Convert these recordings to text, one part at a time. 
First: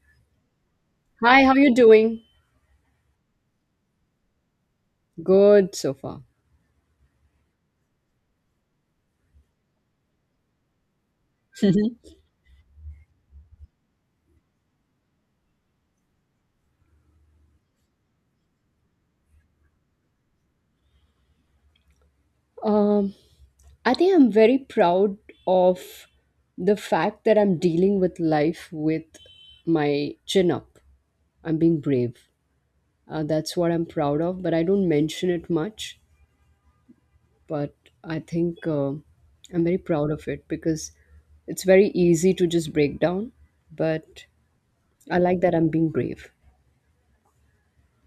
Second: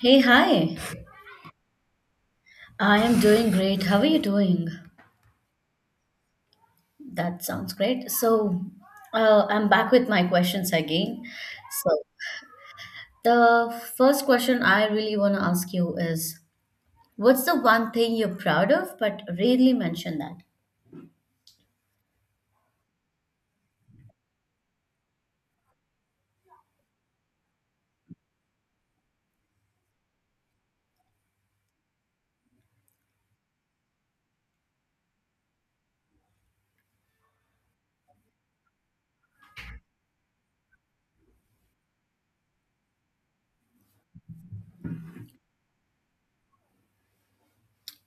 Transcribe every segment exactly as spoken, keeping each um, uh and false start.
Hey, hi. Hi, how you doing? I am doing great. How are you doing? Good so far. That sounds great. So, uh, I'm back with my questions again. So, the first question I really want to ask you is, what's the one thing you're proud of but rarely mention that? Um, I think I'm very proud of the fact that I'm dealing with life with my chin up. I'm being brave. Uh, that's what I'm proud of, but I don't mention it much. But I think uh, I'm very proud of it because it's very easy to just break down. But I like that I'm being brave.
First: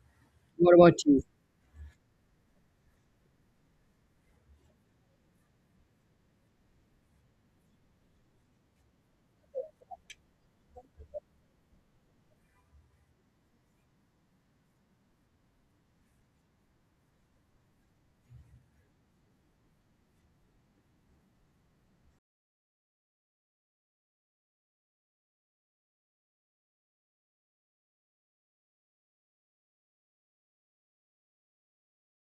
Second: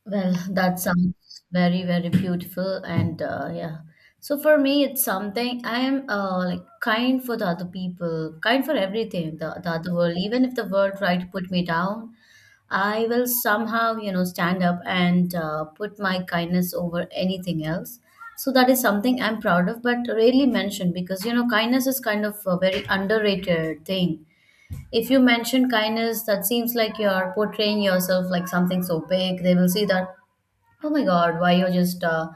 Well, What that about sounds you? very, very beautiful. And uh, yeah, so for me, it's something I am uh, like kind for the other people, kind for everything, the, the other world. Even if the world tried to put me down, I will somehow, you know, stand up and uh, put my kindness over anything else. So that is something I'm proud of, but rarely mentioned because, you know, kindness is kind of a very underrated thing. If you mention kindness, that seems like you're portraying yourself like something so big. They will see that, oh my God, why you're just uh,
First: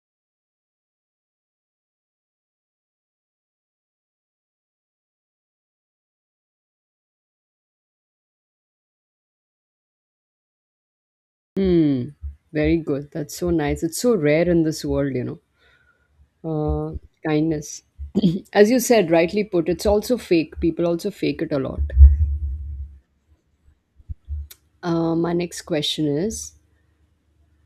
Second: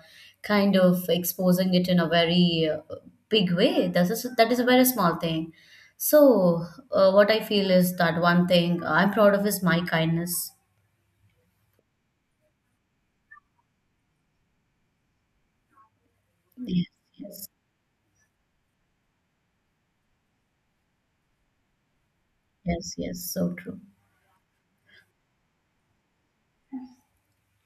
kind of exposing it in a very uh, big way. That is that is a very small thing. So uh, what I feel is that one thing I'm proud of is my kindness. Hmm, very good. That's so nice. It's so rare in this world, you know. Yes, uh, yes, Kindness. As you said, rightly put, it's also fake. People also fake it a lot. yes, yes. So true. Uh, my next question is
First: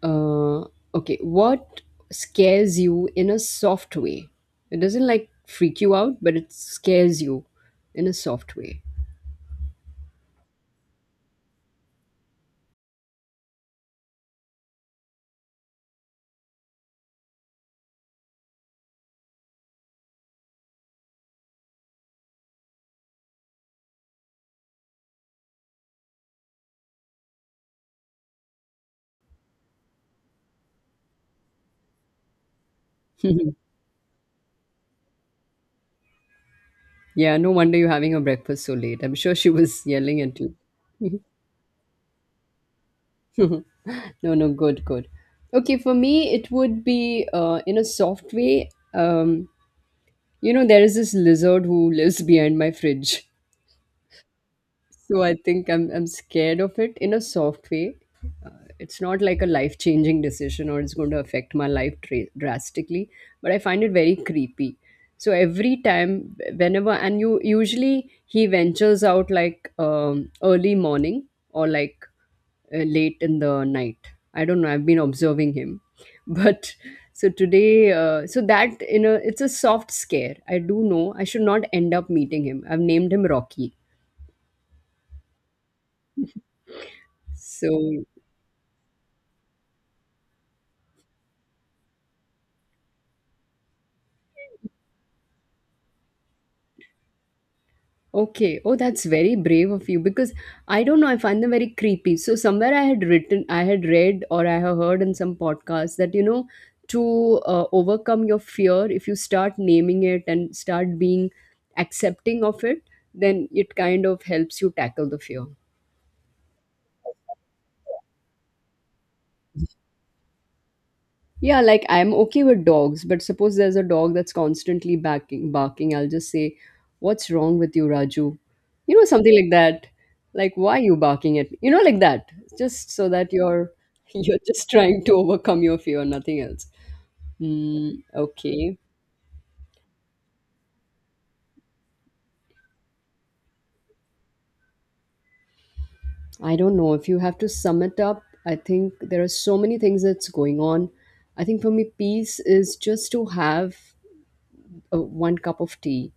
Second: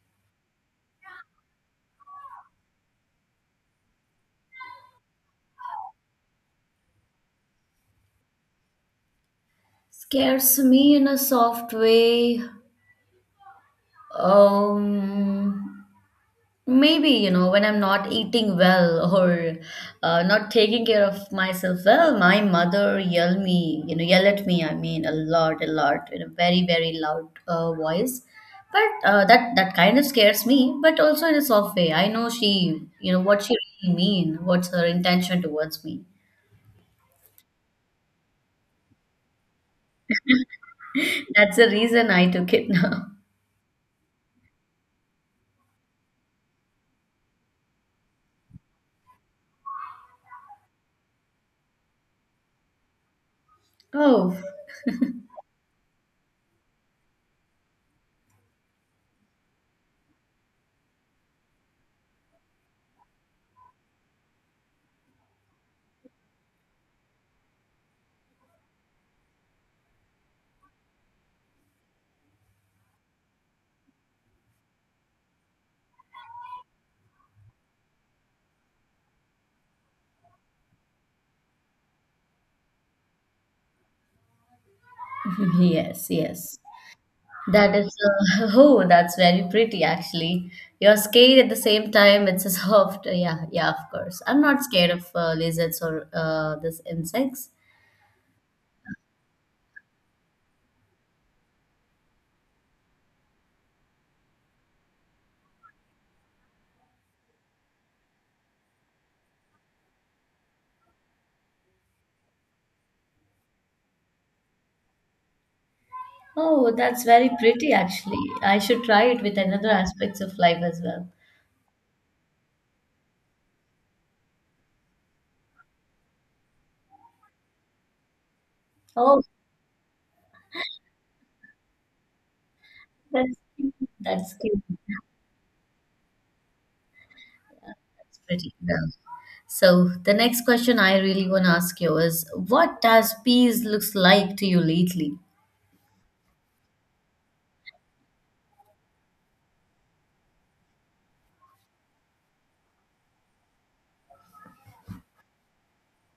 uh, okay, what scares you in a soft way? It doesn't like freak you out, but it scares you in a soft way. Scares me in a soft way. Um, Maybe, you know, when I'm not eating well or uh, not taking care of myself well, my mother yell me, you know, yell at me, I mean, a lot, a lot, in a very, very loud uh, voice. But uh, that that kind of scares me, but also in a soft way. I know she, you know, what she really mean, what's her intention towards me. Yeah, no wonder you're having your breakfast so late. I'm sure she was yelling at you. That's the reason I took it now. No, no, good, good. Okay, for me, it would be uh, in a soft way. Um, You know, there is this lizard who lives behind my fridge. Oh, So I think I'm I'm scared of it in a soft way. It's not like a life-changing decision or it's going to affect my life dra- drastically, but I find it very creepy. So every time whenever and you usually he ventures out like um, early morning or like uh, late in the night. I don't know. I've been observing him, but so today, uh, so that you know, it's a soft scare. I do know I should not end up meeting him. I've named him Rocky. yes, yes. That So is, uh, oh, that's very pretty actually. You're scared at the same time. It's a soft, yeah, yeah, of course. I'm not scared of uh, lizards or uh, this insects. okay, oh, that's very brave of you because I don't know. I find them very creepy. So somewhere I had written, I had read, or I have heard in some podcast that you know to uh, overcome your fear, if you start naming it and start being accepting of it, then it kind of helps you tackle the fear. Oh, that's very pretty actually. I should try it with another aspects of life as well. Yeah, like I'm okay with dogs, but suppose there's a dog that's constantly barking, barking, I'll just say, "What's wrong with you, Raju?" You know, Oh, something like that. Like, why are you barking at me? You know, like that. Just so that that's you're cute. That's you're cute. just trying to overcome your fear, nothing else. Mm, That's pretty. Yeah. okay. So the next question I really want to ask you is, what does peace looks like to you lately? I don't know if you have to sum it up. I think there are so many things that's going on. I think for me, peace is just to have uh, one cup of tea.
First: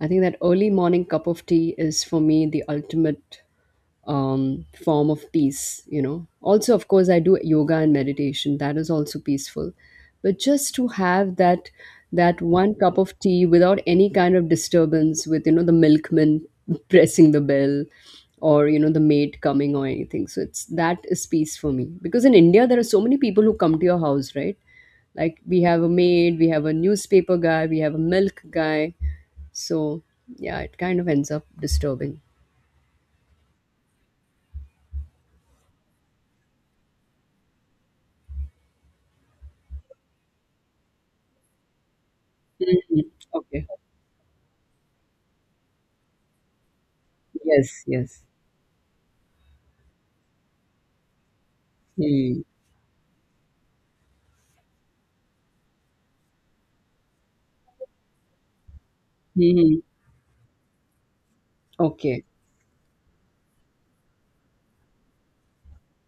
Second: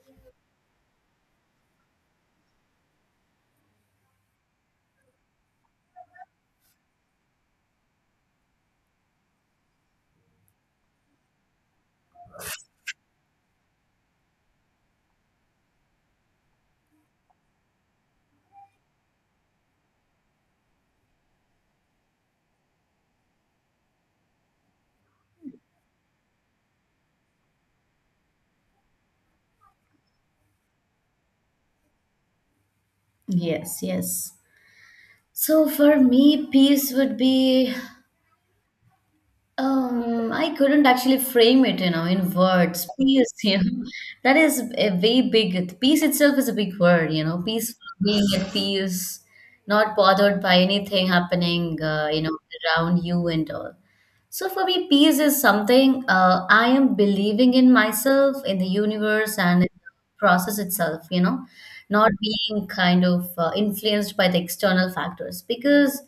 I think that early morning cup of tea is for me the ultimate um, form of peace, you know. Also, of course, I do yoga and meditation. That is also peaceful. But just to have that that one cup of tea without any kind of disturbance with, you know, the milkman pressing the bell or, you know, the maid coming or anything. So it's that is peace for me. Because in India there are so many people who come to your house, right? Like we have a maid, we have a newspaper guy, we have a milk guy, so yeah, it kind of ends up disturbing. Yes, yes. So for me, peace would be Um, I couldn't actually frame it, you know, in words. Peace, you Okay. know, that is a way big. Peace itself is a big word, you know. Peaceful, Yes, yes. being at peace, not bothered by anything happening, uh, you know, Hmm. around you and all. So for me, peace is something uh, I am believing in myself, in the universe, and in Hmm. the process itself, you know, not Okay. being kind of uh, influenced by the external factors. Because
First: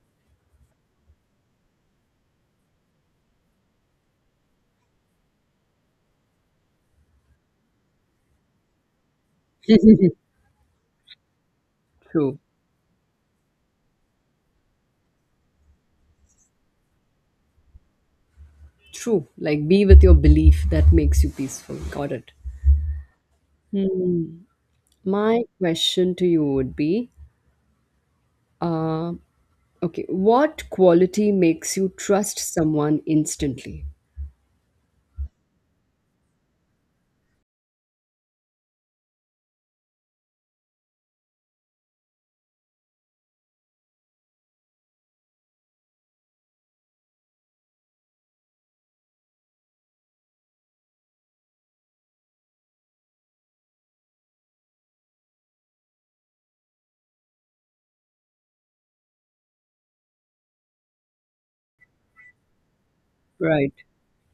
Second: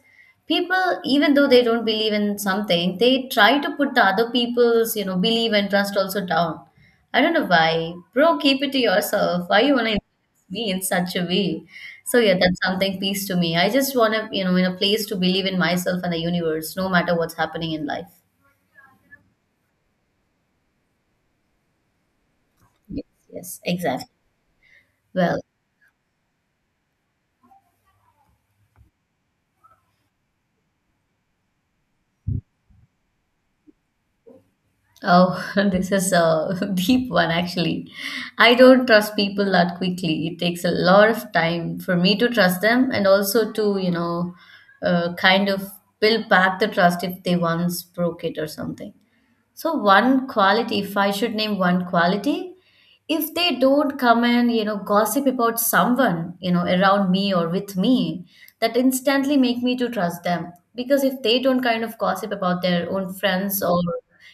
people, even though they don't believe in something, they try to put the other people's, you know, belief and trust also down. I don't know why. Bro, keep it to yourself. Why you want to? Me in such a way. So yeah, True. that's something peace to me. I just want to, you know, in a place to believe in myself and the universe, no matter what's happening in life. True. Like be with your belief that makes you peaceful. Got it. Yes, yes, exactly. Well, My question to you would be, uh, okay, what quality makes you trust someone instantly? oh, this is a deep one actually. I don't trust people that quickly. It takes a lot of time for me to trust them and also to, you know, uh, kind of build back the trust if they once broke it or something. So one quality, if I should name one quality, if they don't come and, you know, gossip about someone, you know, around me or with me, that instantly make me to trust them. Because if they don't kind of gossip about their own friends Right. or,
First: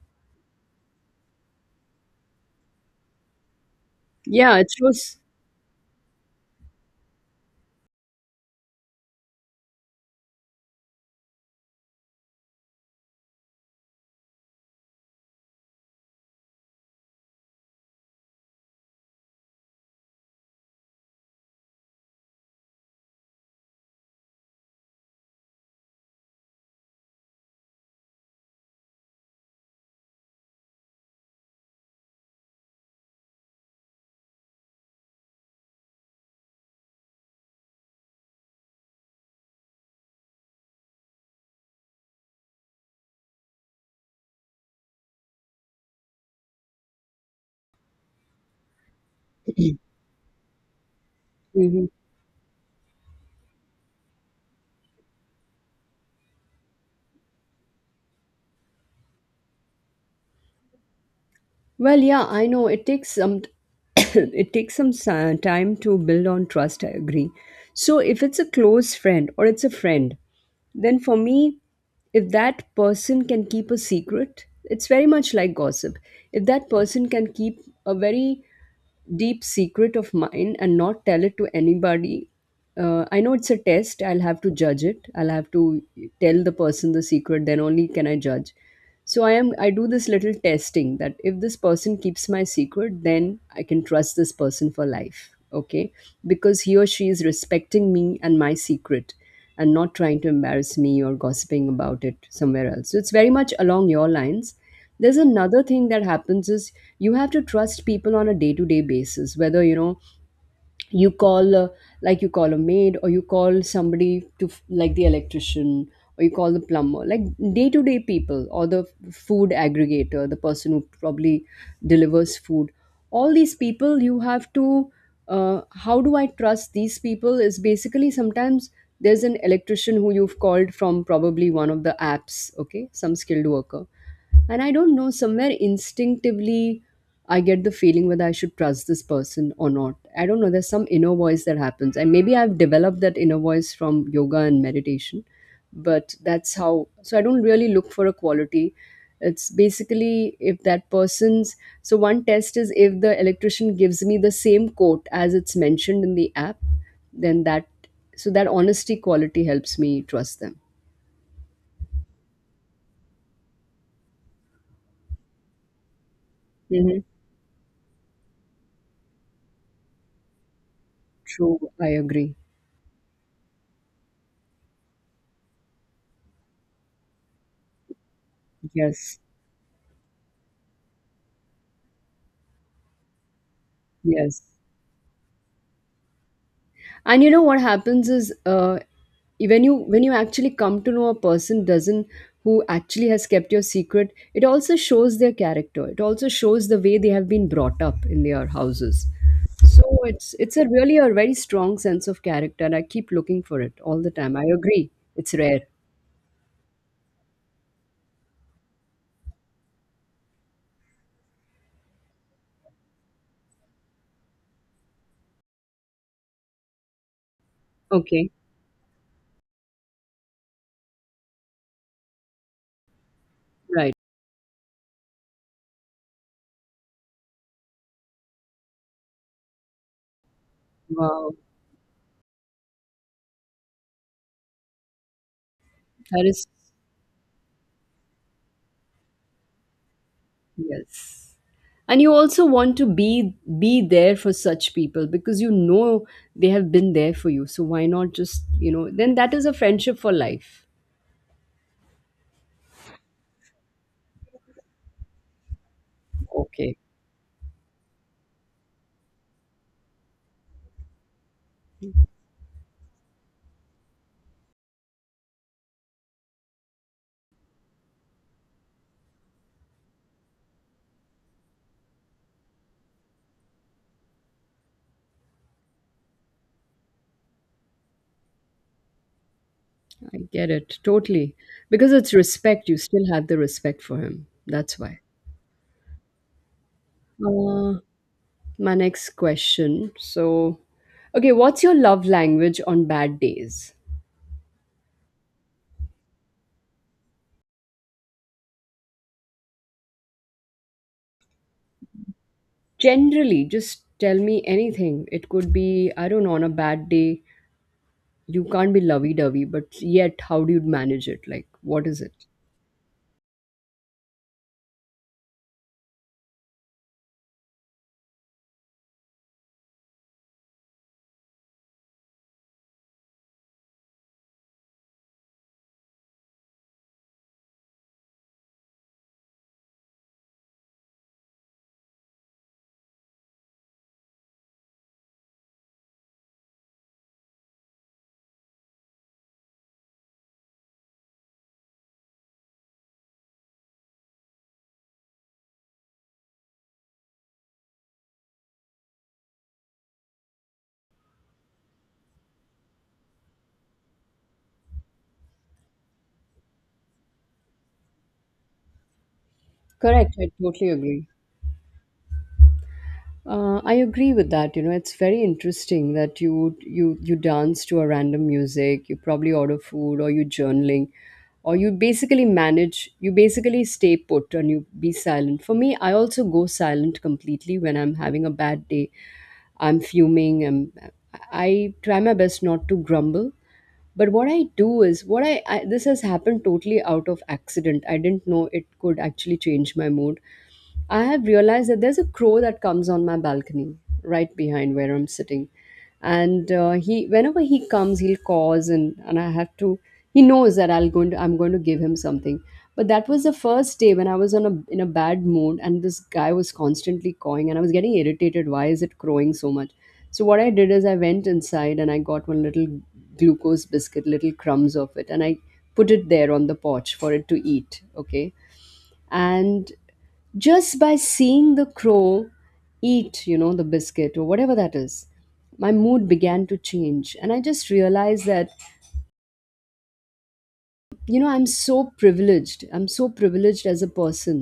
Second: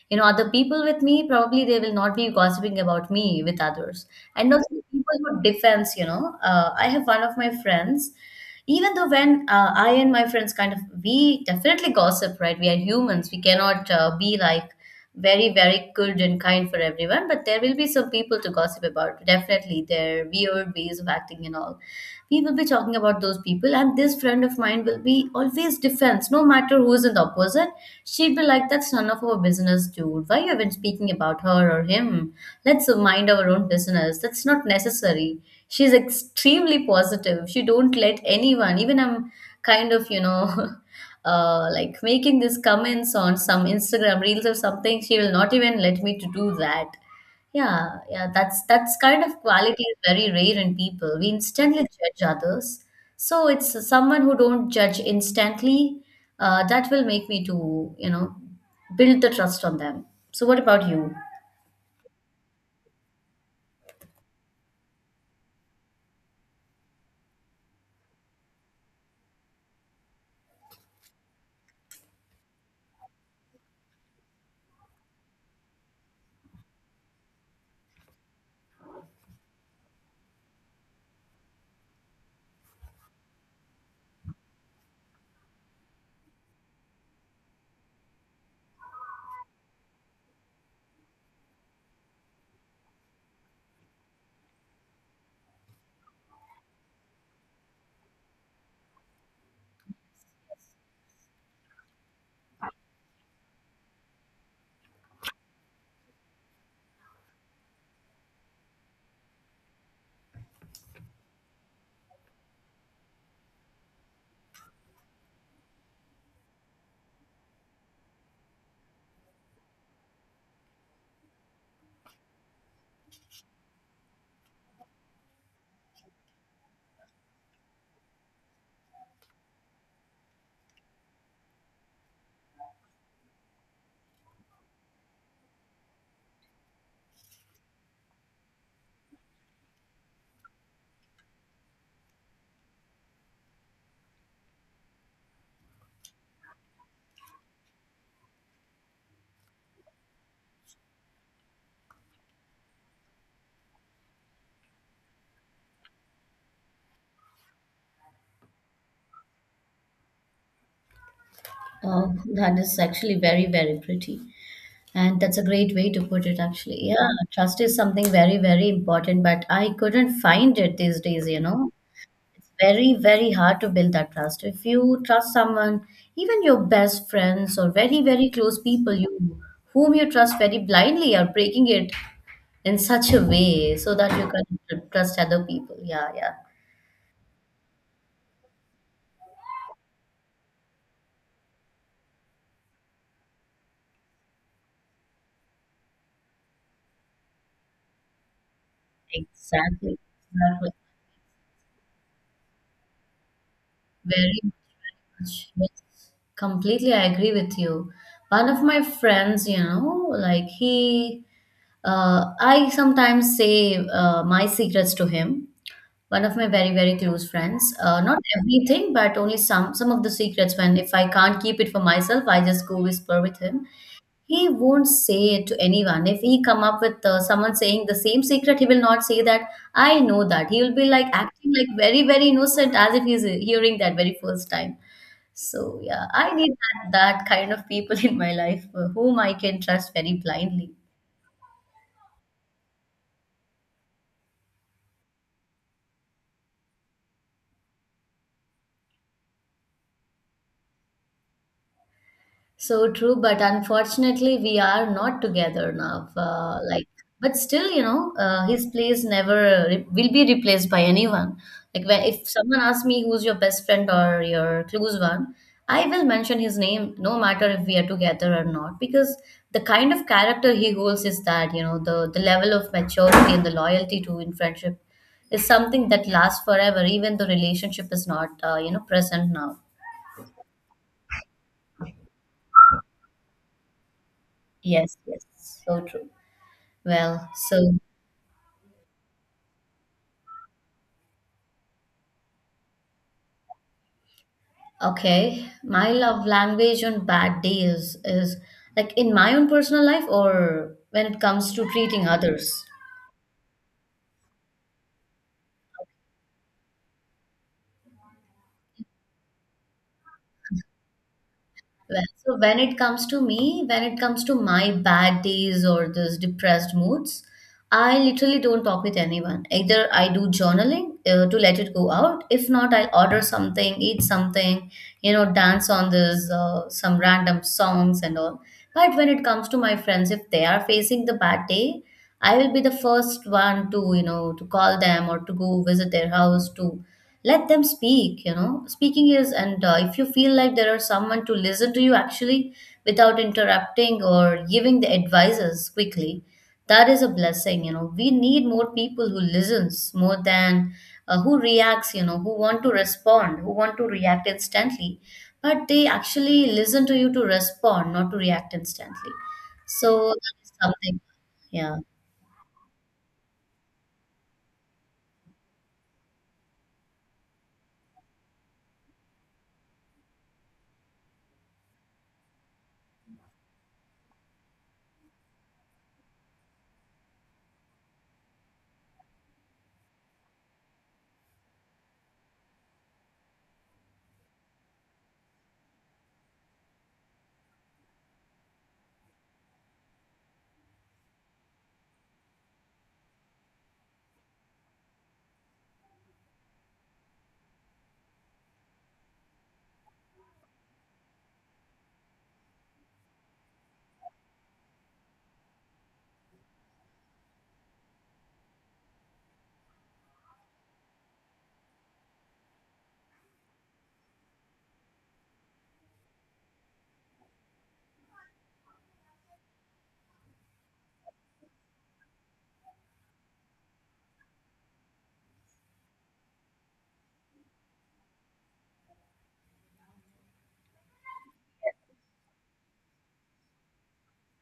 you know, other people with me, probably they will not be gossiping about me with others. And Yeah, also it the people shows. who defense, you know, uh, I have one of my friends even though when uh, I and my friends kind of we definitely gossip, right, we are humans, we cannot uh, be like very, very good and kind for everyone. But there will be some people to gossip about, definitely their weird ways of acting and all. We will be talking about those people, and this friend of mine will be always defense, no matter who's in the opposite. She'd be like, that's none of our business, dude. Why are you even speaking about her or him? Let's mind our own business. That's not necessary, she's extremely positive, she don't let anyone, even I'm kind of, you know, uh like making these comments on some Instagram reels or something, she will not even let me to do that. Yeah, yeah, that's that's kind of quality is very rare in people, we instantly Mhm. judge others. So it's someone who don't judge instantly, uh, that will make me to, you know, build the trust on them. So what about you? Well, yeah, I know it takes some it takes some si- time to build on trust, I agree. So if it's a close friend or it's a friend, then for me, if that person can keep a secret, it's very much like gossip. If that person can keep a very deep secret of mine and not tell it to anybody. Uh, I know it's a test. I'll have to judge it. I'll have to tell the person the secret. Then only can I judge. So I am. I do this little testing that if this person keeps my secret, then I can trust this person for life. Okay, because he or she is respecting me and my secret, and not trying to embarrass me or gossiping about it somewhere else. So it's very much along your lines. There's another thing that happens is you have to trust people on a day-to-day basis, whether you know you call uh, like you call a maid, or you call somebody to f- like the electrician, or you call the plumber, like day-to-day people, or the f- food aggregator, the person who probably delivers food. All these people you have to, uh, how do I trust these people is basically sometimes there's an electrician who you've called from probably one of the apps, okay, some skilled worker, and I don't know, somewhere instinctively I get the feeling whether I should trust this person or not. I don't know, there's some inner voice that happens, and maybe I've developed that inner voice from yoga and meditation. But that's how, so I don't really look for a quality. It's basically if that person's, so one test is if the electrician gives me the same quote as it's mentioned in the app, then that, so that honesty quality helps me trust them. Oh, that is actually very, very pretty. And that's a great way to put it, actually. Hmm. Yeah, trust is something very, very important, but I couldn't find it these days, you know. True, I agree. It's very, very hard to build that trust. If you trust someone, even your best friends or very, very close people you Yes, whom you trust very blindly are breaking it in such a way so that you yes, can tr- trust other people. Yeah, yeah. and you know what happens is, uh, when you when you actually come to know a person doesn't, who actually has kept your secret, it also shows their character, it also shows the way they have been brought up in their houses. So Exactly. it's it's a Exactly. really a very strong sense of character, and I keep looking for it all the time, Very I agree. It's much. rare. Yes, completely, I agree with you. One of my friends, you know, like he, uh, I sometimes say uh, my secrets to him. One of my very, very close friends. Uh, not Okay. everything, but only some some of the secrets. When if I can't keep it for myself, I just go whisper with him. Right. He won't say it to anyone. If he come up with uh, someone saying the same secret, he will not say that I know that. He will be like Wow, acting like very, very innocent as if he's hearing that very first time. So yeah, that I is. need that, that kind of people in my life uh, whom I can trust very blindly. Yes. And you also want to be be there for such people because you know they have been there for you. So why not just, you know, then that is a friendship for life. So true, but unfortunately, we are not together now. Uh, Okay. like, but still, you know, uh, his place never re- will be replaced by anyone. Like, when if someone asks me who's your best friend or your close one, I will mention his name, no matter if we are together or not, because the kind of character he holds is that, you know, the the level of maturity and the loyalty to in friendship is something that lasts forever, even the relationship is not, uh, you know, present now. I get it. Totally. Because it's respect. You still have the respect for him. That's Yes, why. yes, so true. Well, so Uh, my next question. So, okay, what's your love language on bad days? okay, my love language on bad days is like in my own personal life or when it comes to treating others. Generally, just tell me anything. It could be, I don't know, on a bad day, you can't be lovey-dovey, but yet how do you manage it, like what is Well, it? so when it comes to me, when it comes to my bad days or those depressed moods, I literally don't talk with anyone. Either I do journaling uh, to let it go out. If not, I'll order something, eat something, you know, dance on this uh, some random songs and all. But when it comes to my friends, if they are facing the bad day, I will be the first one to, you know, to call them or to go visit their house to let them speak, you know. Speaking is, and uh, if you feel like there are someone to listen to you actually without interrupting or giving the advices quickly, that is a blessing, you know. We need more people who listens more than uh, who reacts, you know, who want to respond, who want to react instantly, but they actually listen to you to respond, not to react instantly. So Correct, I that is totally something, agree. yeah. uh, I agree with that. You know, it's very interesting that you you you dance to a random music, you probably order food, or you journaling, or you basically manage, you basically stay put and you be silent. For me, I also go silent completely when I'm having a bad day. I'm fuming. I'm. I try my best not to grumble, but what I do is what I, I this has happened totally out of accident, I didn't know it could actually change my mood. I have realized that there's a crow that comes on my balcony right behind where I'm sitting. And uh, he, whenever he comes, he'll cause, and, and I have to, he knows that I'll going to, I'm going to give him something. But that was the first day when I was on a, in a bad mood and this guy was constantly cawing and I was getting irritated. Why is it crowing so much? So what I did is I went inside and I got one little glucose biscuit, little crumbs of it, and I put it there on the porch for it to eat. Okay, and just by seeing the crow eat, you know, the biscuit or whatever that is, my mood began to change, and I just realized that, you know, I'm so privileged, I'm so privileged as a person,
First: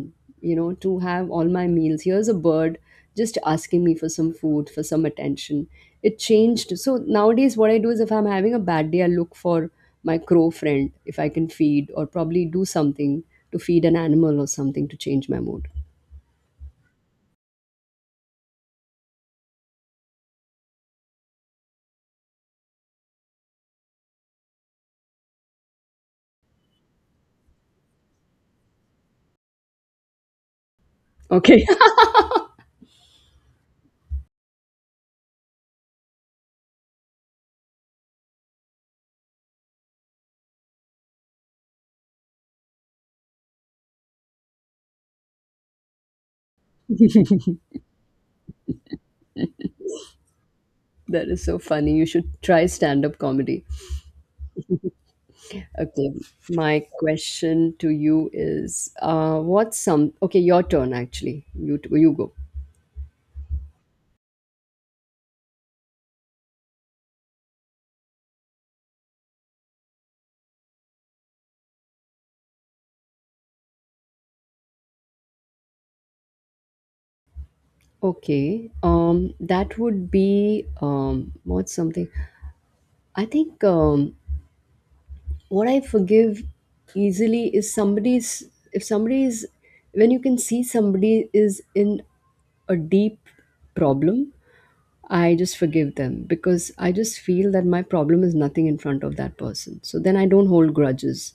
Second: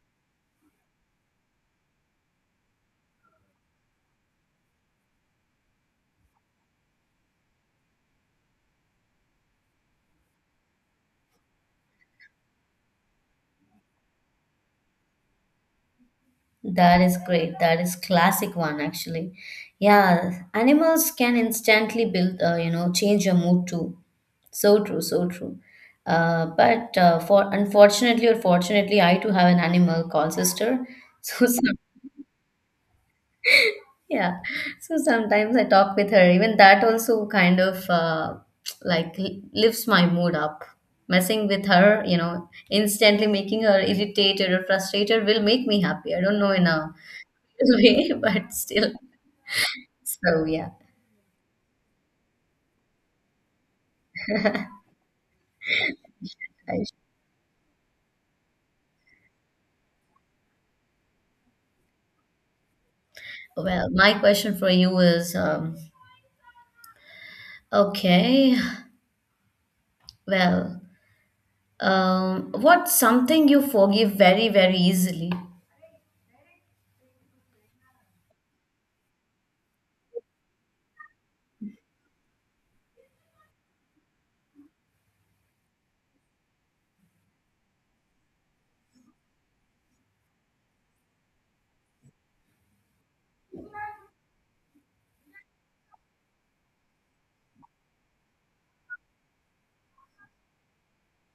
you know, to have all my meals. Here's a bird just asking me for some food, for some attention. It changed. So nowadays what I do is if I'm having a bad day, I look for my crow friend if I can feed, or probably do something to feed an animal or something to change my mood. That is great. That is classic one actually. Yeah, animals can instantly build, uh, you know, change your mood too. So true, so true. Uh, but uh, for unfortunately or fortunately, I too have an animal called sister. So Okay. some, yeah, so sometimes I talk with her. Even that also kind of uh, like li- lifts my mood up. Messing with her, you know, instantly making her irritated or frustrated will make me happy. I don't know enough way, but still. So yeah. That is so funny. You should try stand up comedy. Okay, I- my question to you is uh, what's some. Okay, your turn actually. You, t- you go. Well, my question for you is, um, okay, well, um, what's something you forgive very, very easily? Okay, um, that would be um, what's something. I think um, what I forgive easily is somebody's. If somebody is. When you can see somebody is in a deep problem, I just forgive them because I just feel that my problem is nothing in front of that person. So then I don't hold grudges.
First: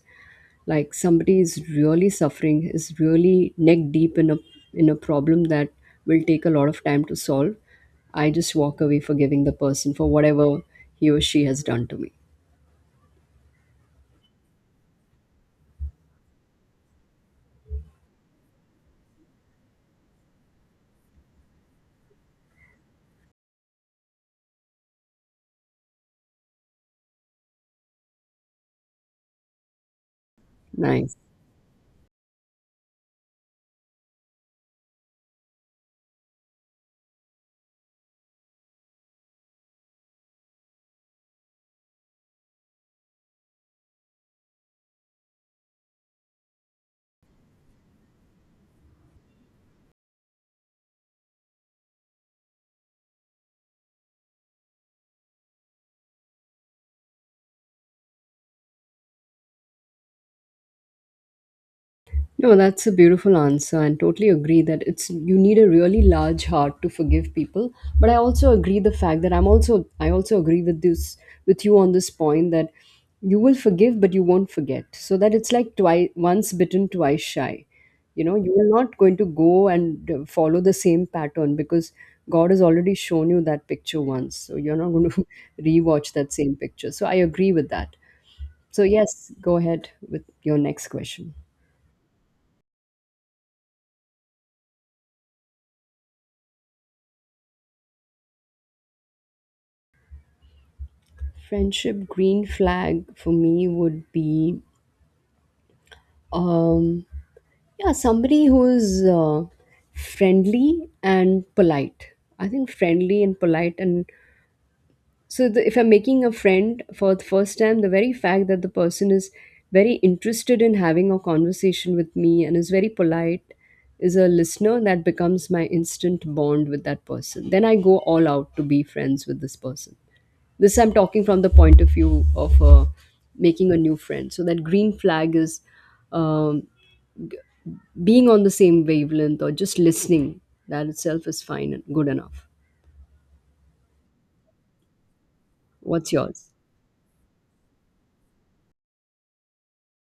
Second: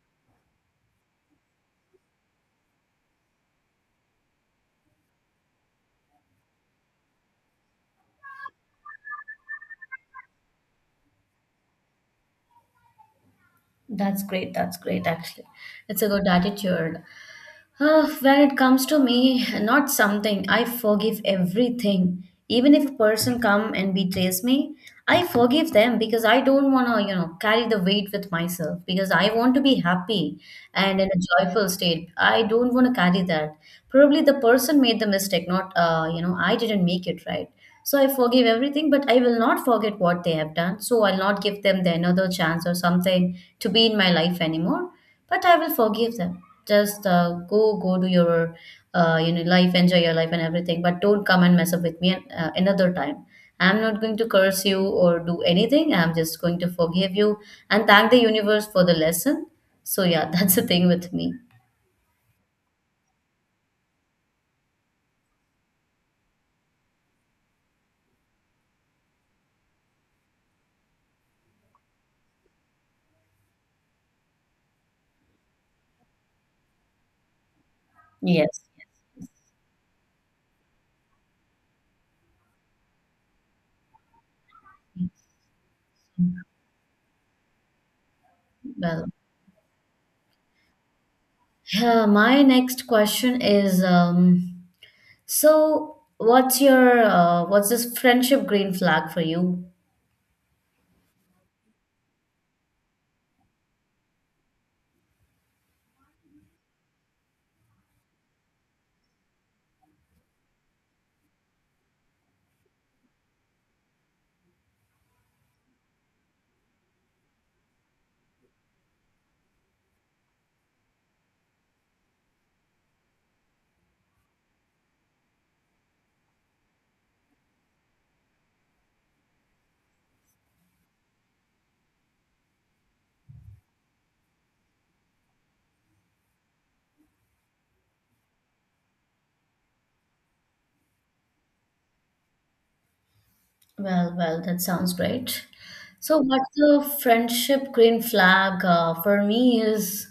Like somebody is really suffering, is really neck deep in a in a problem that will take a lot of time to solve. I just walk away forgiving the person for whatever he or she has done to me. That's great. That's great, actually. It's a good attitude. Uh, when it comes to me, not something. I forgive everything. Even if a person come and betrays me, I forgive them because I don't want to, you know, carry the weight with myself because I want to be happy and in Nice. a joyful state. I don't want to carry that. Probably the person made the mistake, not, uh, you know, I didn't make it right. So I forgive everything, but I will not forget what they have done. So I'll not give them the another chance or something to be in my life anymore, but I will forgive them. Just uh, go go to your uh, you know life, enjoy your life and everything, but don't come and mess up with me an- uh, another time. I'm not going to curse you or do anything, I'm just going to forgive you and thank the universe for the lesson. So yeah, that's the thing with me. No, that's a beautiful answer, and totally agree that it's you need a really large heart to forgive people. But I also agree the fact that I'm also I also agree with this with you on this point that you will forgive but you won't forget. So that it's like twice once bitten, twice shy. You know, you Yes. are not going to go and uh, follow the same pattern because God has already shown you that picture once. So you're not going to rewatch that same picture. So I agree with that. So Well, yes, go ahead with your next question. yeah, my next question is, um so what's your uh, what's this friendship green flag for you? Friendship green flag for me would be um yeah, somebody who's uh, friendly and polite. I think friendly and polite, and so the, if I'm making a friend for the first time, the very fact that the person is very interested in having a conversation with me and is very polite, is a listener, that becomes my instant bond with that person. Then I go all out to be friends with this person. This I'm talking from the point of view of uh, making a new friend. So that green flag is um, being on the same wavelength or just listening. That itself is fine and good enough. Well, well, that sounds great. What's So, yours? what's the friendship green flag uh, for me is,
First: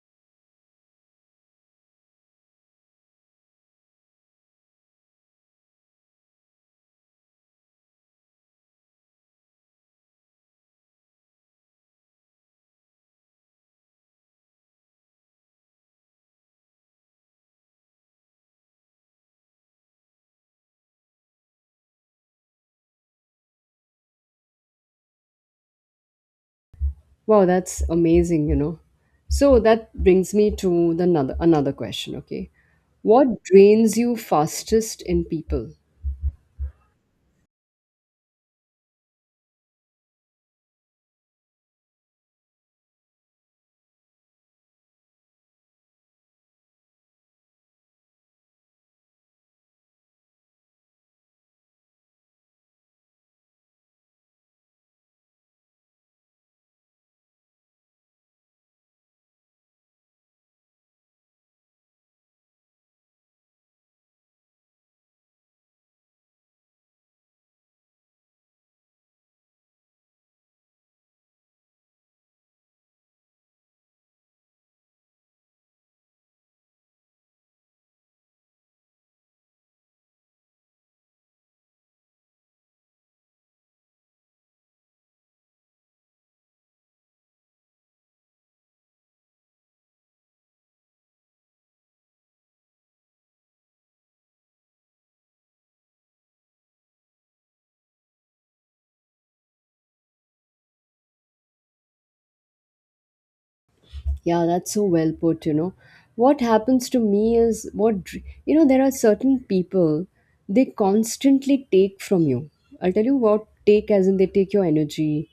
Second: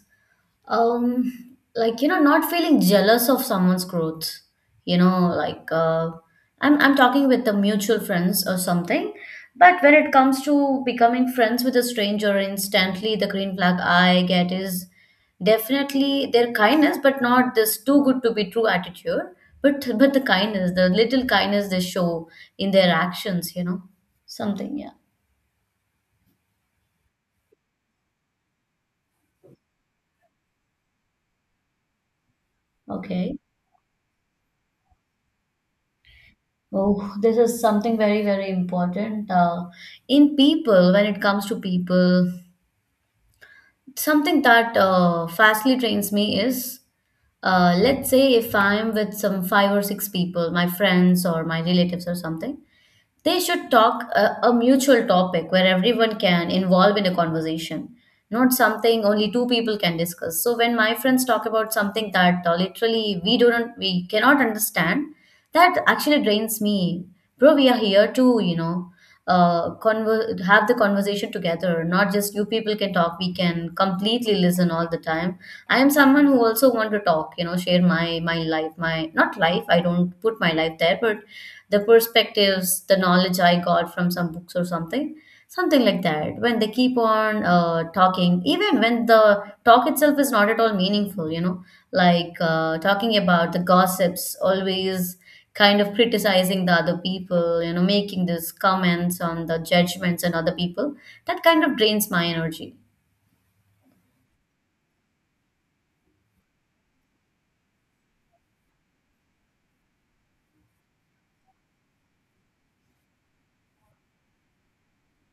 um like, you know, not feeling jealous of someone's growth, you know, like uh, i'm i'm talking with the mutual friends or something. But when it comes to becoming friends with a stranger, instantly the green flag I get is definitely their kindness, but not this too good to be true attitude, but but the kindness, the little kindness they show in their actions, you know, something. Yeah. Wow, that's amazing, you know. So that brings me to the another another question, okay? Okay. What drains you fastest in people? Oh, this is something very, very important uh, in people, when it comes to people. Something that uh, fastly trains me is, uh, let's say if I'm with some five or six people, my friends or my relatives or something, they should talk a, a mutual topic where everyone can involve in a conversation, not something only two people can discuss. So when my friends talk about something that uh, literally we don't we cannot understand, that actually drains me. Bro, we are here to, you know, uh conver- have the conversation together, not just you people can talk, we can completely listen all the time. I am someone who also want to talk, you know, share my my life my not life, I don't put my life there, but the perspectives, the knowledge I got from some books or something, something like that. When they keep on uh, talking, even when the talk itself is not at all meaningful, you know, like uh, talking about the gossips, always kind of criticizing the other people, you know, making these comments on the judgments and other people, that kind of drains my energy. Yeah, that's so well put, you know. What happens to me is what dr- you know, there are certain people, they constantly take from you. I'll tell you what, take as in they take your energy,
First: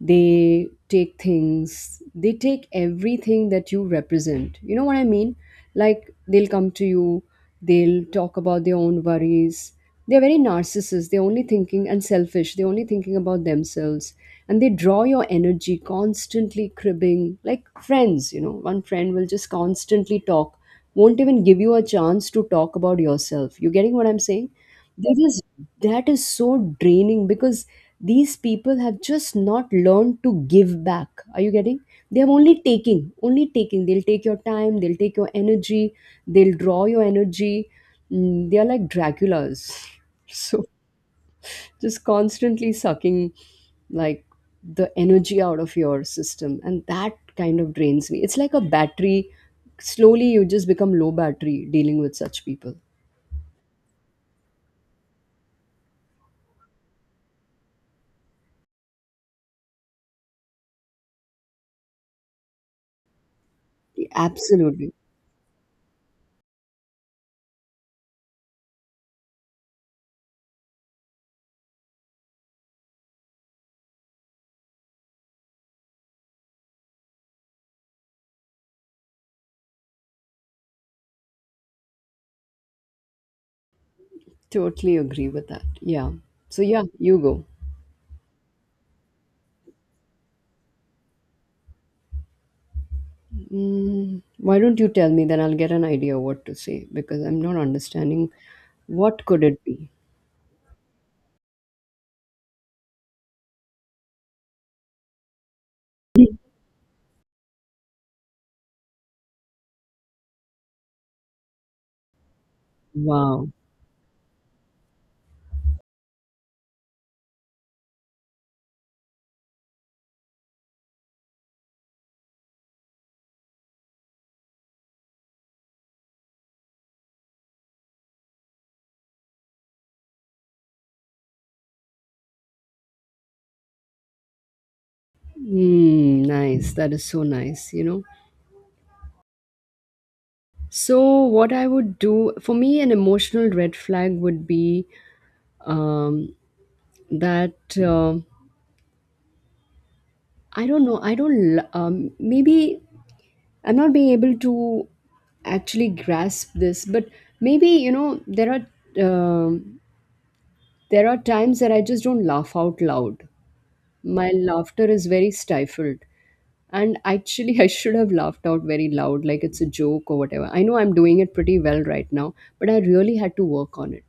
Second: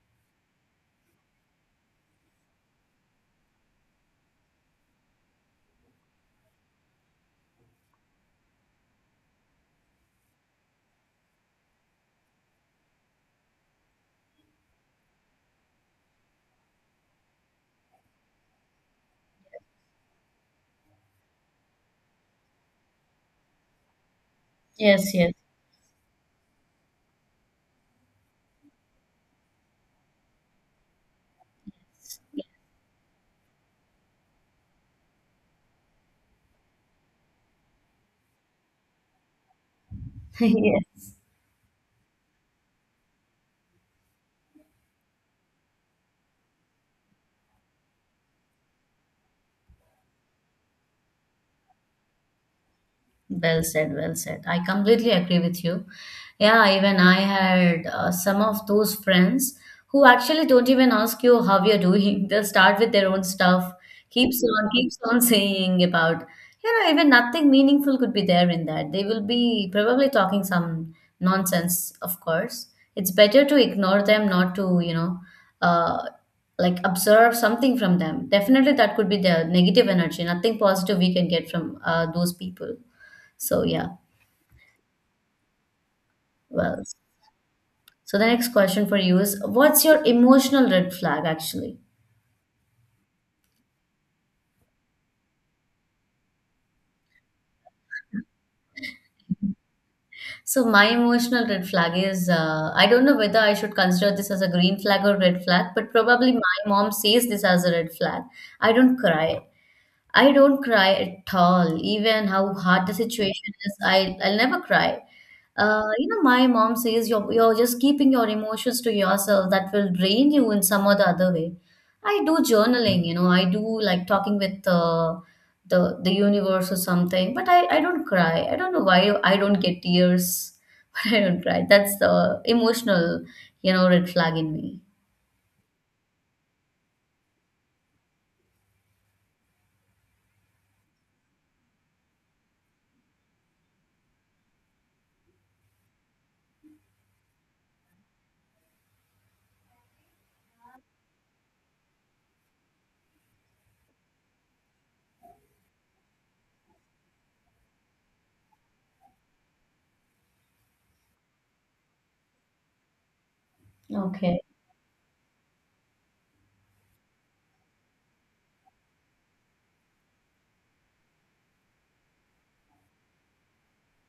they take things, they take everything that you represent, you know what I mean. Like, they'll come to you, they'll talk about their own worries, they're very narcissists, they're only thinking and selfish, they're only thinking about themselves, and they draw your energy constantly, cribbing. Like friends, you know, one friend will just constantly talk, won't even give you a chance to talk about yourself. You getting what I'm saying? Yes, that yes. is that is so draining because these people have just not learned to give back. Are you getting? They have only taking, only taking. They'll take your time, they'll take your energy, they'll draw your energy. Mm, they are like Draculas. So Yes. just constantly sucking, like, the energy out of your system. And that kind of drains me. It's like a battery. Slowly you just become low battery dealing with such people. Well said, well said. I completely agree with you. Yeah, even I had uh, some of those friends who actually don't even ask you how you're doing. They'll start with their own stuff, keeps on, Absolutely. keeps on saying about, you know, even nothing meaningful could be there in that. They will be probably talking some nonsense, of course. It's better to ignore them, not to, you know, uh, like observe something from them. Definitely that could be the negative energy, nothing positive we can get from uh, those people. So yeah. Totally agree with that. Yeah. So Well, yeah, you go. so the next question for you is, what's your emotional red flag actually? Mm, why don't you tell me? Then I'll get an idea what to say, because I'm not understanding. What could it be? So my emotional red flag is, uh, I don't know whether I should consider this as a green flag or red flag, but probably my mom sees this as a red flag. I don't cry. I don't cry at all, even how hard the situation Wow. is. I I'll never cry. Uh, you know, my mom says you're you're just keeping your emotions to yourself. That will drain you in some or the other way. I do journaling, you know, I do like talking with uh, the the universe or something, but I I don't cry. I don't know why I don't get tears, but I don't cry. That's the emotional, you know, red flag in me. Mm, nice. That is so nice, you know. So what I would do, for me, an emotional red flag would be um, that um I don't know. I don't. L- Um, maybe I'm not being able to actually grasp this, but maybe, you know, there are. um there are times that I just don't laugh out loud. My Okay. laughter is very stifled. And actually, I should have laughed out very loud, like it's a joke or whatever. I know I'm doing it pretty well right now, but I really had to work on it.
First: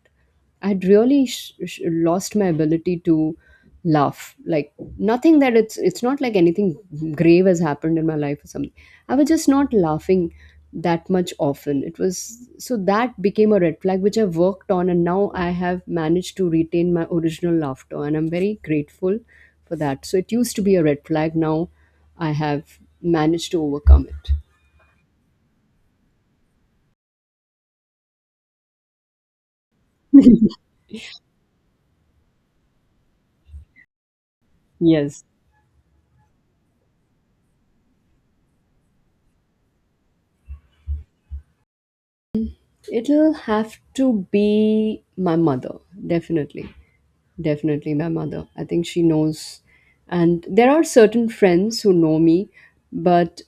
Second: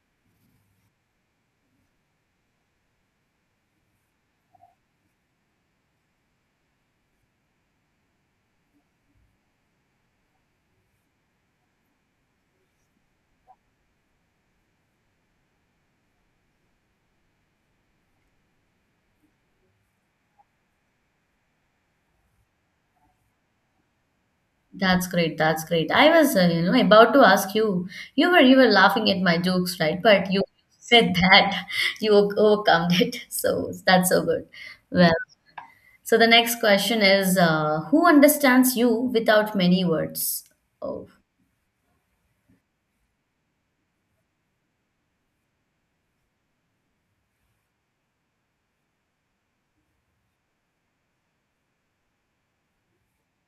I'd really sh- sh- lost my ability to laugh. Like, nothing that it's it's not like anything grave has happened in my life or something. I was just not laughing that much often. It was so that became a red flag which I worked on, and now I have managed to retain my original laughter, and I'm very grateful for that. So it used to be a red flag. Now I have managed to overcome it. That's great. That's great. I was, uh, you know, about to ask you. You were you were laughing at my jokes, right? But you said that you o- overcome it. So that's so good. Well, Yes. so the next question is, uh, who understands you without many words? Oh, It'll have to be my mother, definitely. Definitely my mother. I think she knows. And there are certain friends who know me, but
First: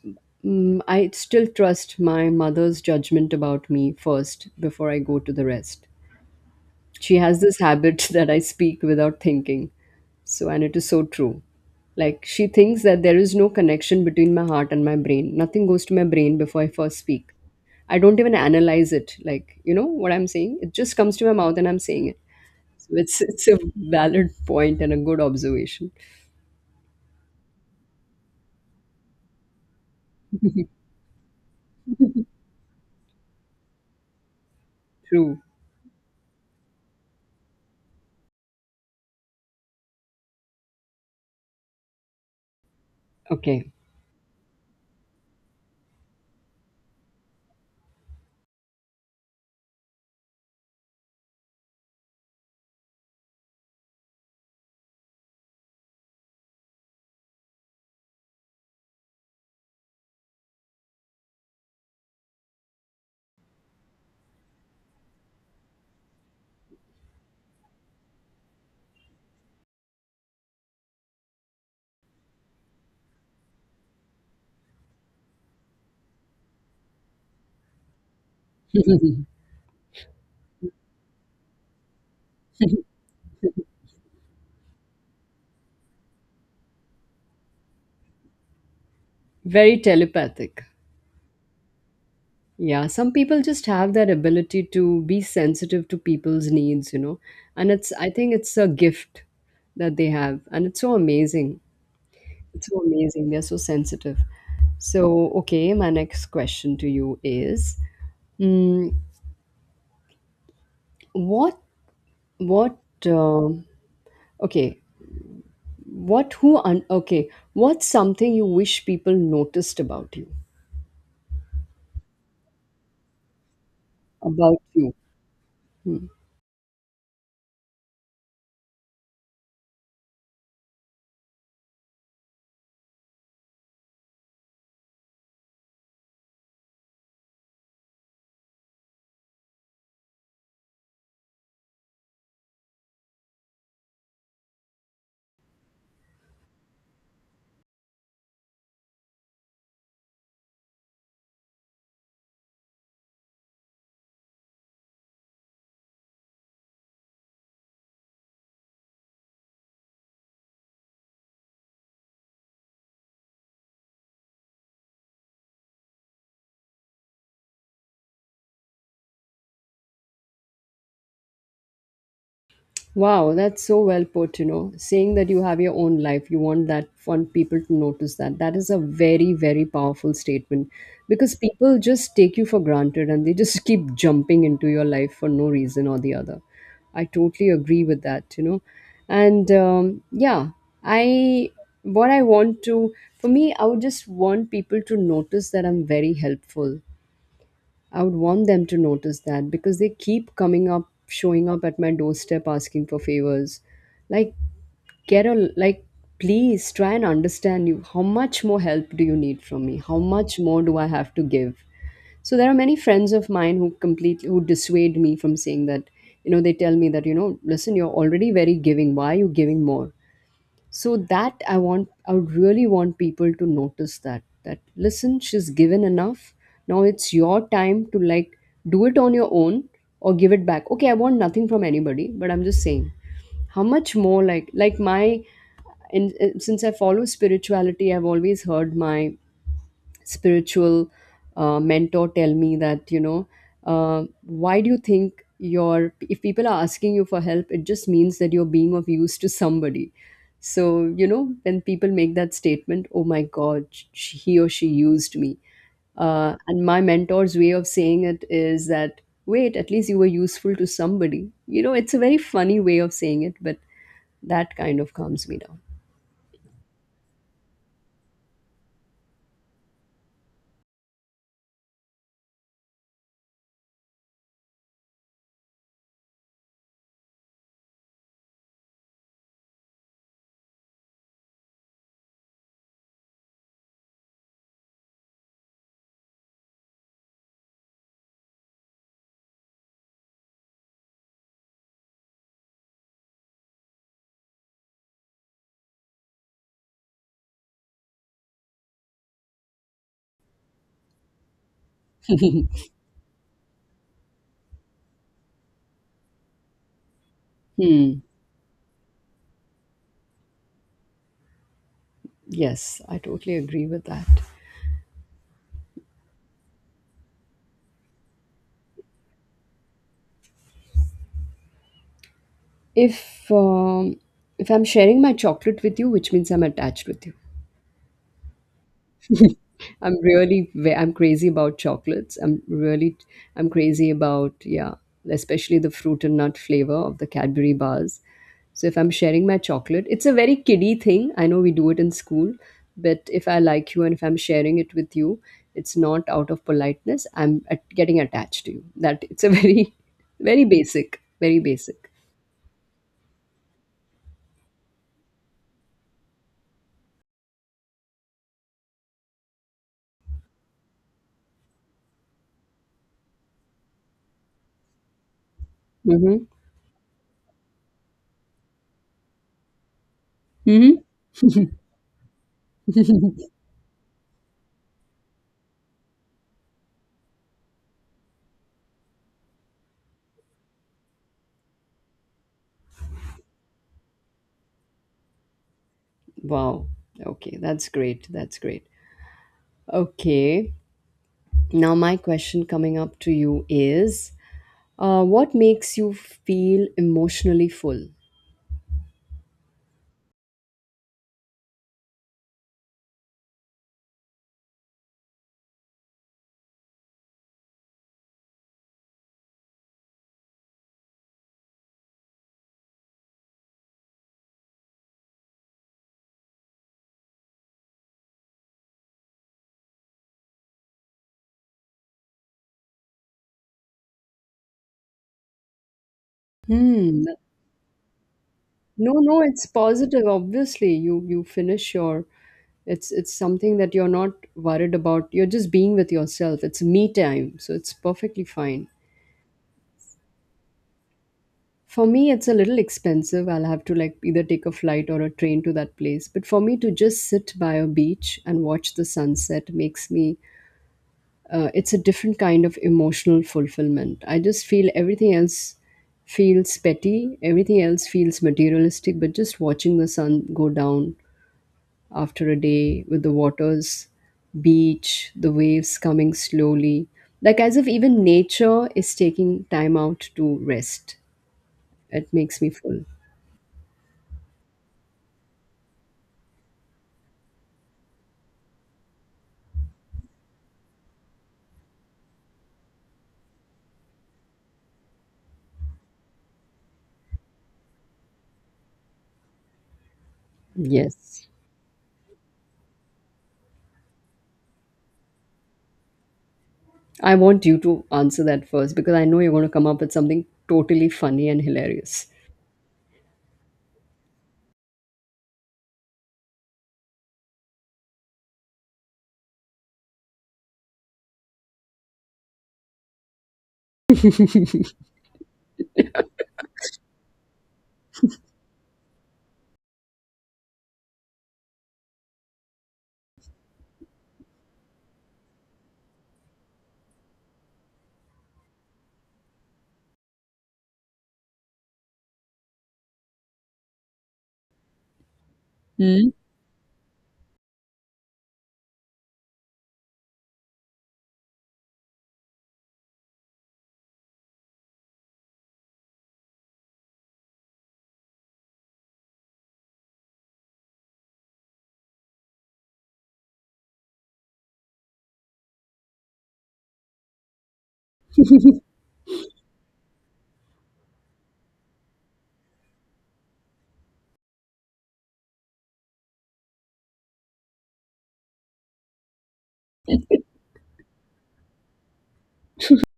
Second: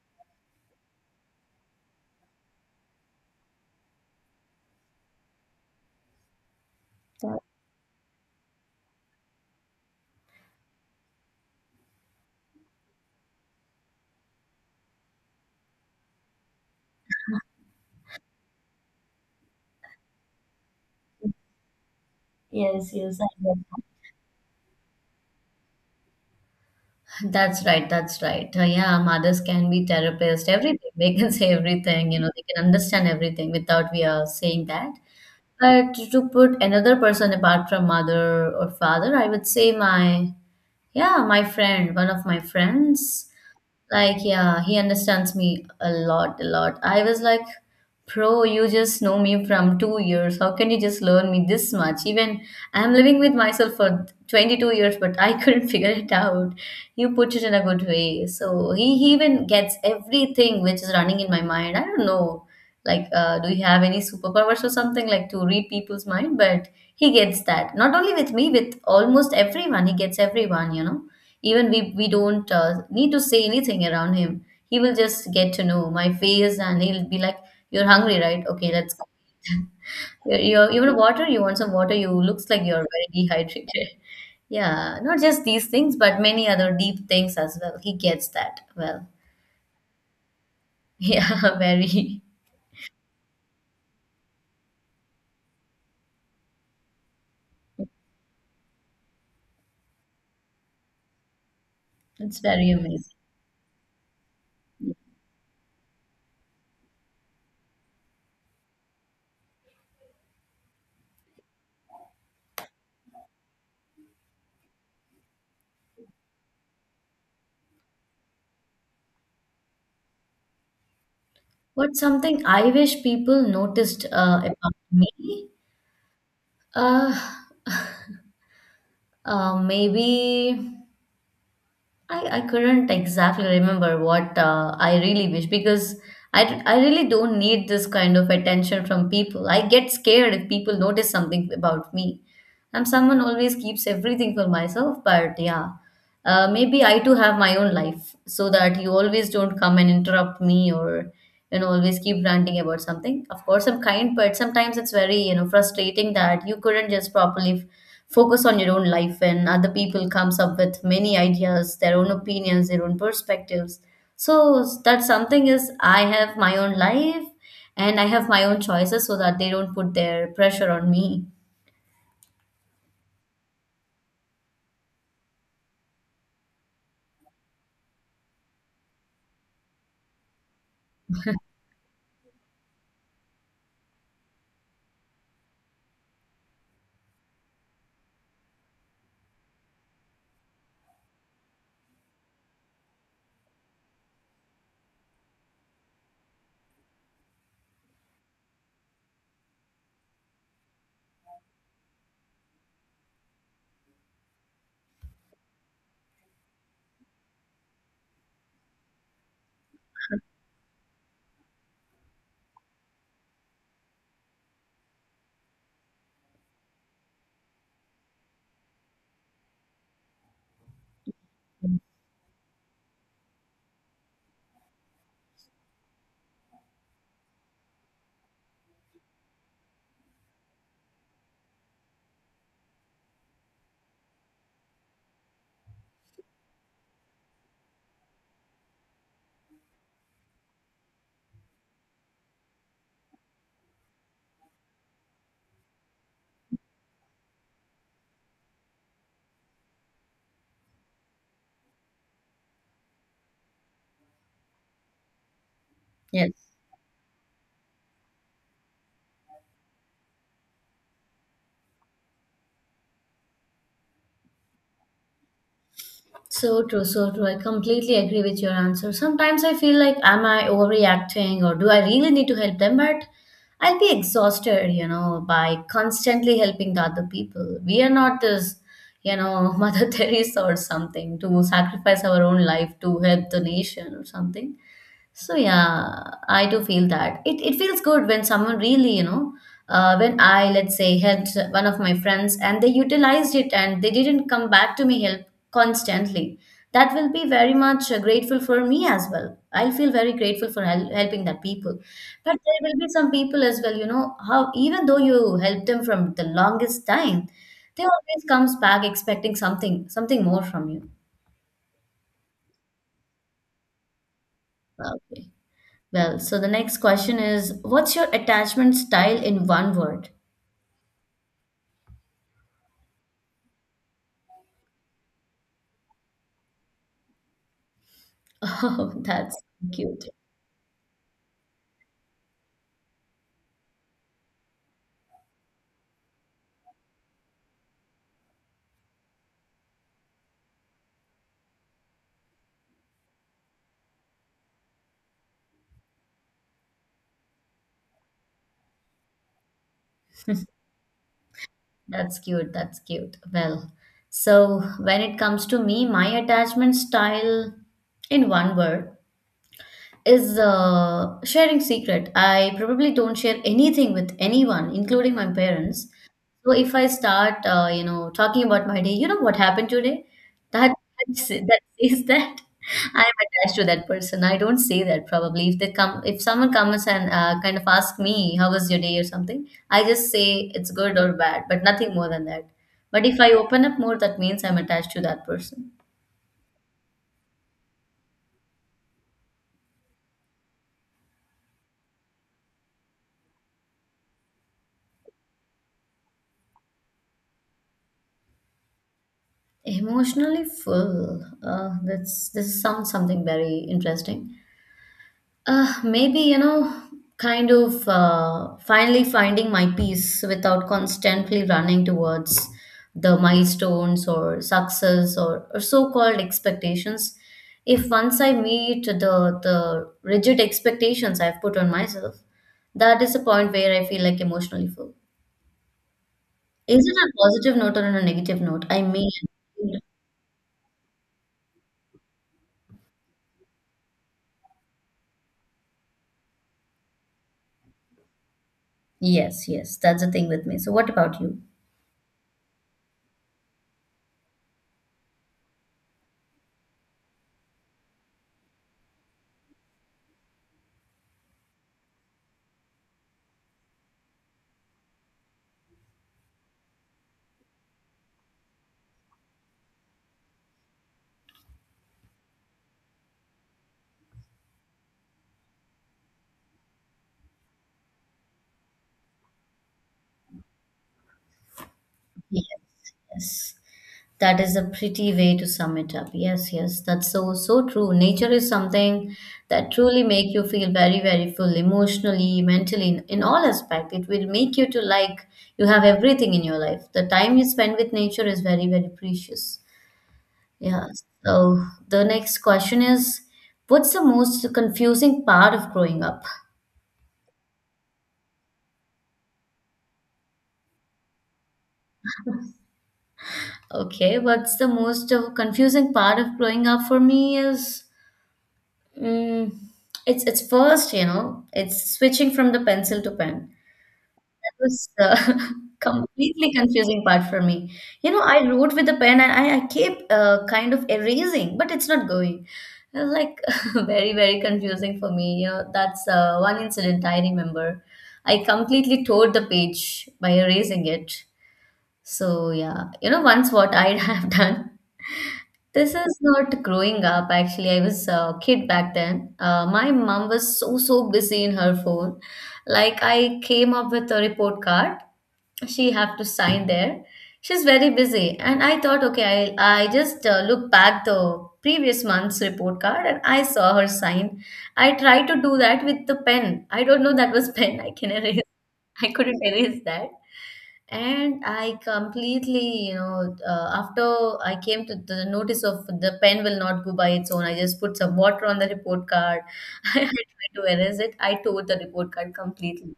mm I still trust my mother's judgment about me first before I go to the rest. She that- has this habit that I speak without thinking. So, and it is so true. Like, she thinks that there is no connection between my heart and my brain. Nothing goes to my brain before I first speak. I don't even analyze it. Like, you know what I'm saying? It just comes to my mouth and I'm saying it. So yes, yes, it's I it's a get valid point and a good observation. that. That's right. That's right. Uh, yeah, mothers can be therapists. Everything they can say everything. You know, they can understand everything without we are saying that. True. But to put another person apart from mother or father, I would say my, yeah, my friend, one of my friends. Okay. Like, yeah, he understands me a lot, a lot. I was like, bro, you just know me from two years. How can you just learn me this much? Even I'm living with myself for twenty two years, but I couldn't figure it out. You put it in a good way. So he, he even gets everything which is running in my mind. I don't know. Like, uh, do you have any superpowers or something like to read people's mind? But he gets that. Not only with me, with almost everyone, he gets everyone, you know? Even we, we don't uh, need to say anything around him. He will just get to know my face and he'll be like, "You're hungry, right? Okay, let's go eat." you you you want water? You want some water? You looks like you're very dehydrated. Yeah, not just these things, but many other deep things as well. He gets that well. Very telepathic. Yeah, very. Yeah, some people just have that ability to be sensitive to people's needs, you know. And it's, I think it's a gift that they have, and it's so amazing. It's It's very so amazing. amazing. They're so sensitive. So, okay, my next question to you is mm, what what um okay, what who un- okay, what's something you wish people noticed about you? What's something I wish people noticed uh, About about you. me? Hmm. Uh, uh, maybe. I, I couldn't exactly remember what uh, I really wish because I, d- I really don't need this kind of attention from people. I get scared if people notice something about me. I'm someone always keeps everything for myself, but yeah, uh, maybe I too have my own life, so that you always don't come and interrupt me or, you know, always keep ranting about something. Of course, I'm kind, but sometimes it's very, you know, frustrating that you couldn't just properly focus on your own life, and other people comes up with many ideas, their own opinions, their own perspectives. So that something is, I have my own life and I have my own choices, so that they don't put their pressure on me. Wow, that's so well put, you know. Saying that you have your own life, you want that, want people to notice that. That is a very, very powerful statement, because people just take you for granted and they just keep jumping into your life for no reason or the other. I totally agree with that, you know. And um, yeah, I what I want to, for me, I would just want people to notice that I'm very helpful. I would want them to notice that, because they keep coming up, showing up at my doorstep asking for favors. Like, get a, like, please try and understand you. How much more help do you need from me? How much more do I have to give? So there are many friends of mine who completely, who dissuade me from saying that, you know, they tell me that, you know, listen, you're already very giving. Why are you giving more? So that i want I would really want people to notice that, that listen, she's given enough. Now it's your time to, like, do it on your own or give it back. Okay, I want nothing from anybody, but I'm just saying, how much more, like like my and uh, since I follow spirituality, I've always heard my spiritual uh, mentor tell me that, you know, uh, why do you think your, if people are asking you for help, it just means that you're being of use to somebody. So, you know, when people make that statement, oh my god, sh he or she used me, Yes. uh, and my mentor's way of saying it is that wait, at least you were useful to somebody, you know. It's a very funny way of saying it, but that kind of calms me down. So true, so true. I completely agree with your answer. Sometimes I feel like, am I overreacting or do I really need to help them? But I'll be exhausted, you know, by constantly helping the other people. We are not this, you know, Mother Teresa or something to sacrifice our own life to help the nation or something. So yeah, I do feel that it, it feels good when someone really, you know, uh, when I, let's say, helped one of my friends and they utilized it and they didn't come back to me help constantly. That will be very much uh, grateful for me as well. I'll feel very grateful for hel- helping that people. But there will be some people as well, you know, how even though you help them from the longest time, they Hmm. always comes back expecting something, something more from you. Yes, I totally agree with that. Okay. Well, so the next question is, what's your attachment style in one word? If um, if I'm sharing my chocolate with you, which means I'm attached with you. Oh, that's I'm cute. really ve- I'm crazy about chocolates. I'm really, I'm crazy about, yeah, especially the fruit and nut flavor of the Cadbury bars. So if I'm sharing my chocolate, it's a very kiddie thing. I know we do it in school, but if I like you and if I'm sharing it with you, it's not out of politeness. I'm at- getting attached to you. That it's a very very basic, very basic. That's cute. That's cute. Well, so when it comes to me, my attachment style in one word is uh, sharing secret. I probably don't share anything with anyone, including my parents. Mhm. So if I start, uh, you know, talking about my day, you know what happened today? That Mhm. that that says that I'm attached to that person. I don't say that probably. If they come, if someone comes and uh, kind of ask me how was your day or something, I just say it's good or bad, but nothing more than that. But if I open up more, that means I'm attached to that person. Wow. Okay, that's great. That's great. Okay. Now, my question coming up to you is uh, what makes you feel emotionally full? Emotionally full. Uh, that's, this sounds something very interesting. Uh, maybe, you know, kind of uh, finally finding my peace without constantly running towards the milestones or success, or, or so-called expectations. If once I meet the the rigid expectations I've put on myself, that is the point where I feel like emotionally full. Is it Hmm. a positive note or on a negative note? I No, mean. no, it's positive. Obviously, you you finish your. It's it's something that you're not worried about. You're just being with yourself. It's me time, so it's perfectly fine. Yes, yes, that's the thing with me. So, what about you? For me, it's a little expensive. I'll have to, like, either take a flight or a train to that place. But for me to just sit by a beach and watch the sunset makes me, uh, it's a different kind of emotional fulfillment. I just feel everything else feels petty, everything else feels materialistic, but just watching the sun go down after a day with the waters, beach, the waves coming slowly, like as if even nature is taking time out to rest. It makes Yes, me full. yes. That is a pretty way to sum it up. Yes, yes, that's so so true. Nature is something that truly make you feel very, very full emotionally, mentally, in, in all aspect. It will make you to like you have everything in your life. The time you spend with nature is very, very precious. Yeah. Yes. So the next question is, what's the most confusing part of growing up? I want you to answer that first because I know you're going to come up with something totally funny and hilarious. Okay, what's the most uh, confusing part of growing up for me is, mm it's it's first, you know, it's switching from the pencil to pen. That was uh, completely confusing part for me. You know, I wrote with the pen and I, I keep uh, kind of erasing, but it's not going. It was like very, very confusing for me. You know, that's uh, one incident I remember. I completely tore the page by erasing it. So yeah, you know, once what I have done. This is not growing up, actually. I was a kid back then. Uh, my mom was so, so busy in her phone. Like, I came up with a report card. She have to sign there. She's very busy. And I thought, okay, I, I just uh, look back the previous month's report card and I saw her sign. I tried to do that with the pen. I don't know that was pen. I can erase. I couldn't erase that. And I completely, you know, uh, after I came to the notice of the pen will not go by its own, I just put some water on the report card. I Mm. tried to erase it. I tore the report card completely.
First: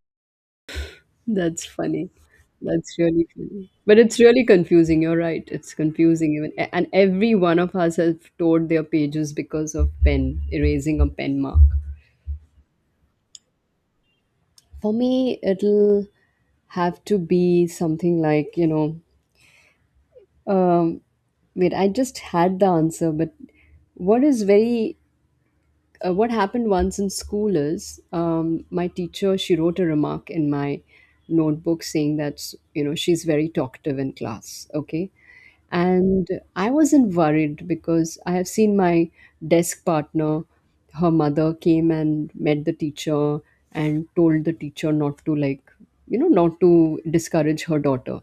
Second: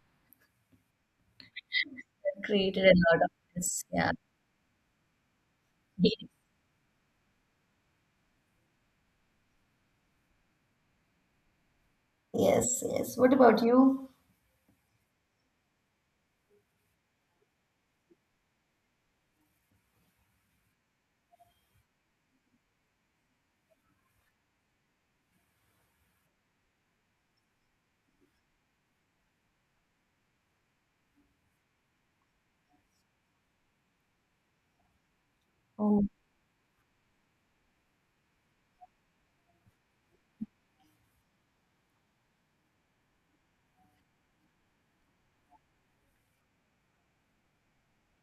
That's funny. That created a That's lot really of funny. this. But Yeah. it's really confusing. You're right. It's confusing even. a- And every one of us have tore their pages because of pen, erasing a pen mark. Yes, yes. What about you? For me, it'll have to be something like, you know, um, wait, I just had the answer, but what is very, uh, what happened once in school is, um, my teacher, she wrote a remark in my notebook saying that, you know, she's very talkative in class. Okay. Um, And I wasn't worried because I have seen my desk partner, her mother came and met the teacher and told the teacher not to, like, you know, not to discourage her daughter.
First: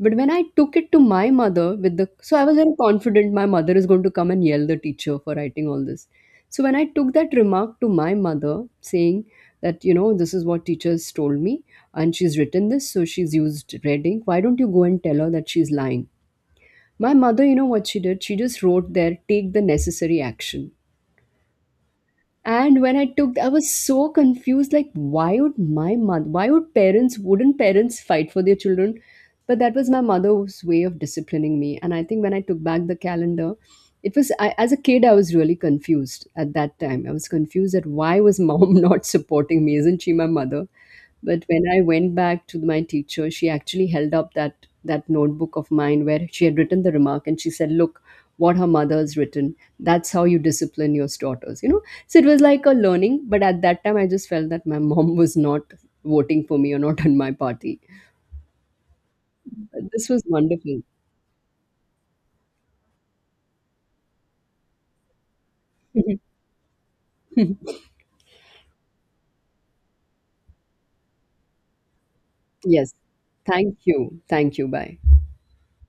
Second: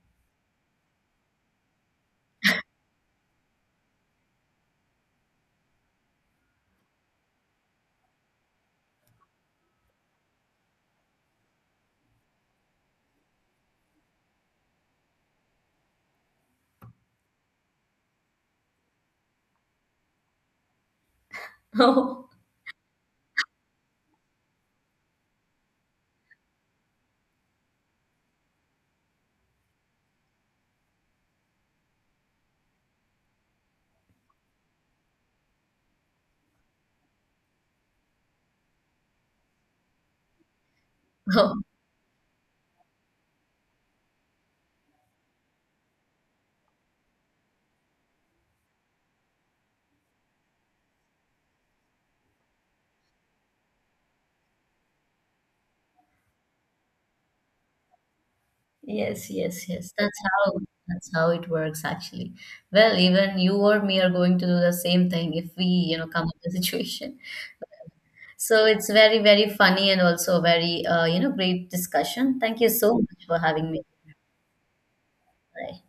But when I took it to my mother with the, so I was very confident my mother is going to come and yell the teacher for writing all this. So when I took that remark to my mother saying that, you know, this is what teachers told me, and she's written this, so she's used reading, why don't you go and tell her that she's lying? My mother, you know what she did? She just wrote there, take the necessary action. oh, And when I took, I was so confused. Like, why would my mother, why would parents, wouldn't parents fight for their children? But that was my mother's way of disciplining me. And I think when I took back the calendar, it was, I, as a kid, I was really confused at that time. I was confused at why was mom not supporting me? Isn't she my mother? no. But Oh, when I went back to my teacher, she actually held up that that notebook of mine where she had written the remark, and she said, "Look, what her mother has written, that's how you discipline your daughters, you know." So it was like a learning, but at that time I just felt that my mom was not voting for me or not in my party. yes, yes, yes. This That's was how wonderful. that's how it works actually. Well, even you or me are going to do the same thing if we, you know, come up with a situation. So it's very, very funny, and also very, uh, you know, great discussion. Thank you Yes. so much for having Thank me. you. Thank you. Bye. Bye.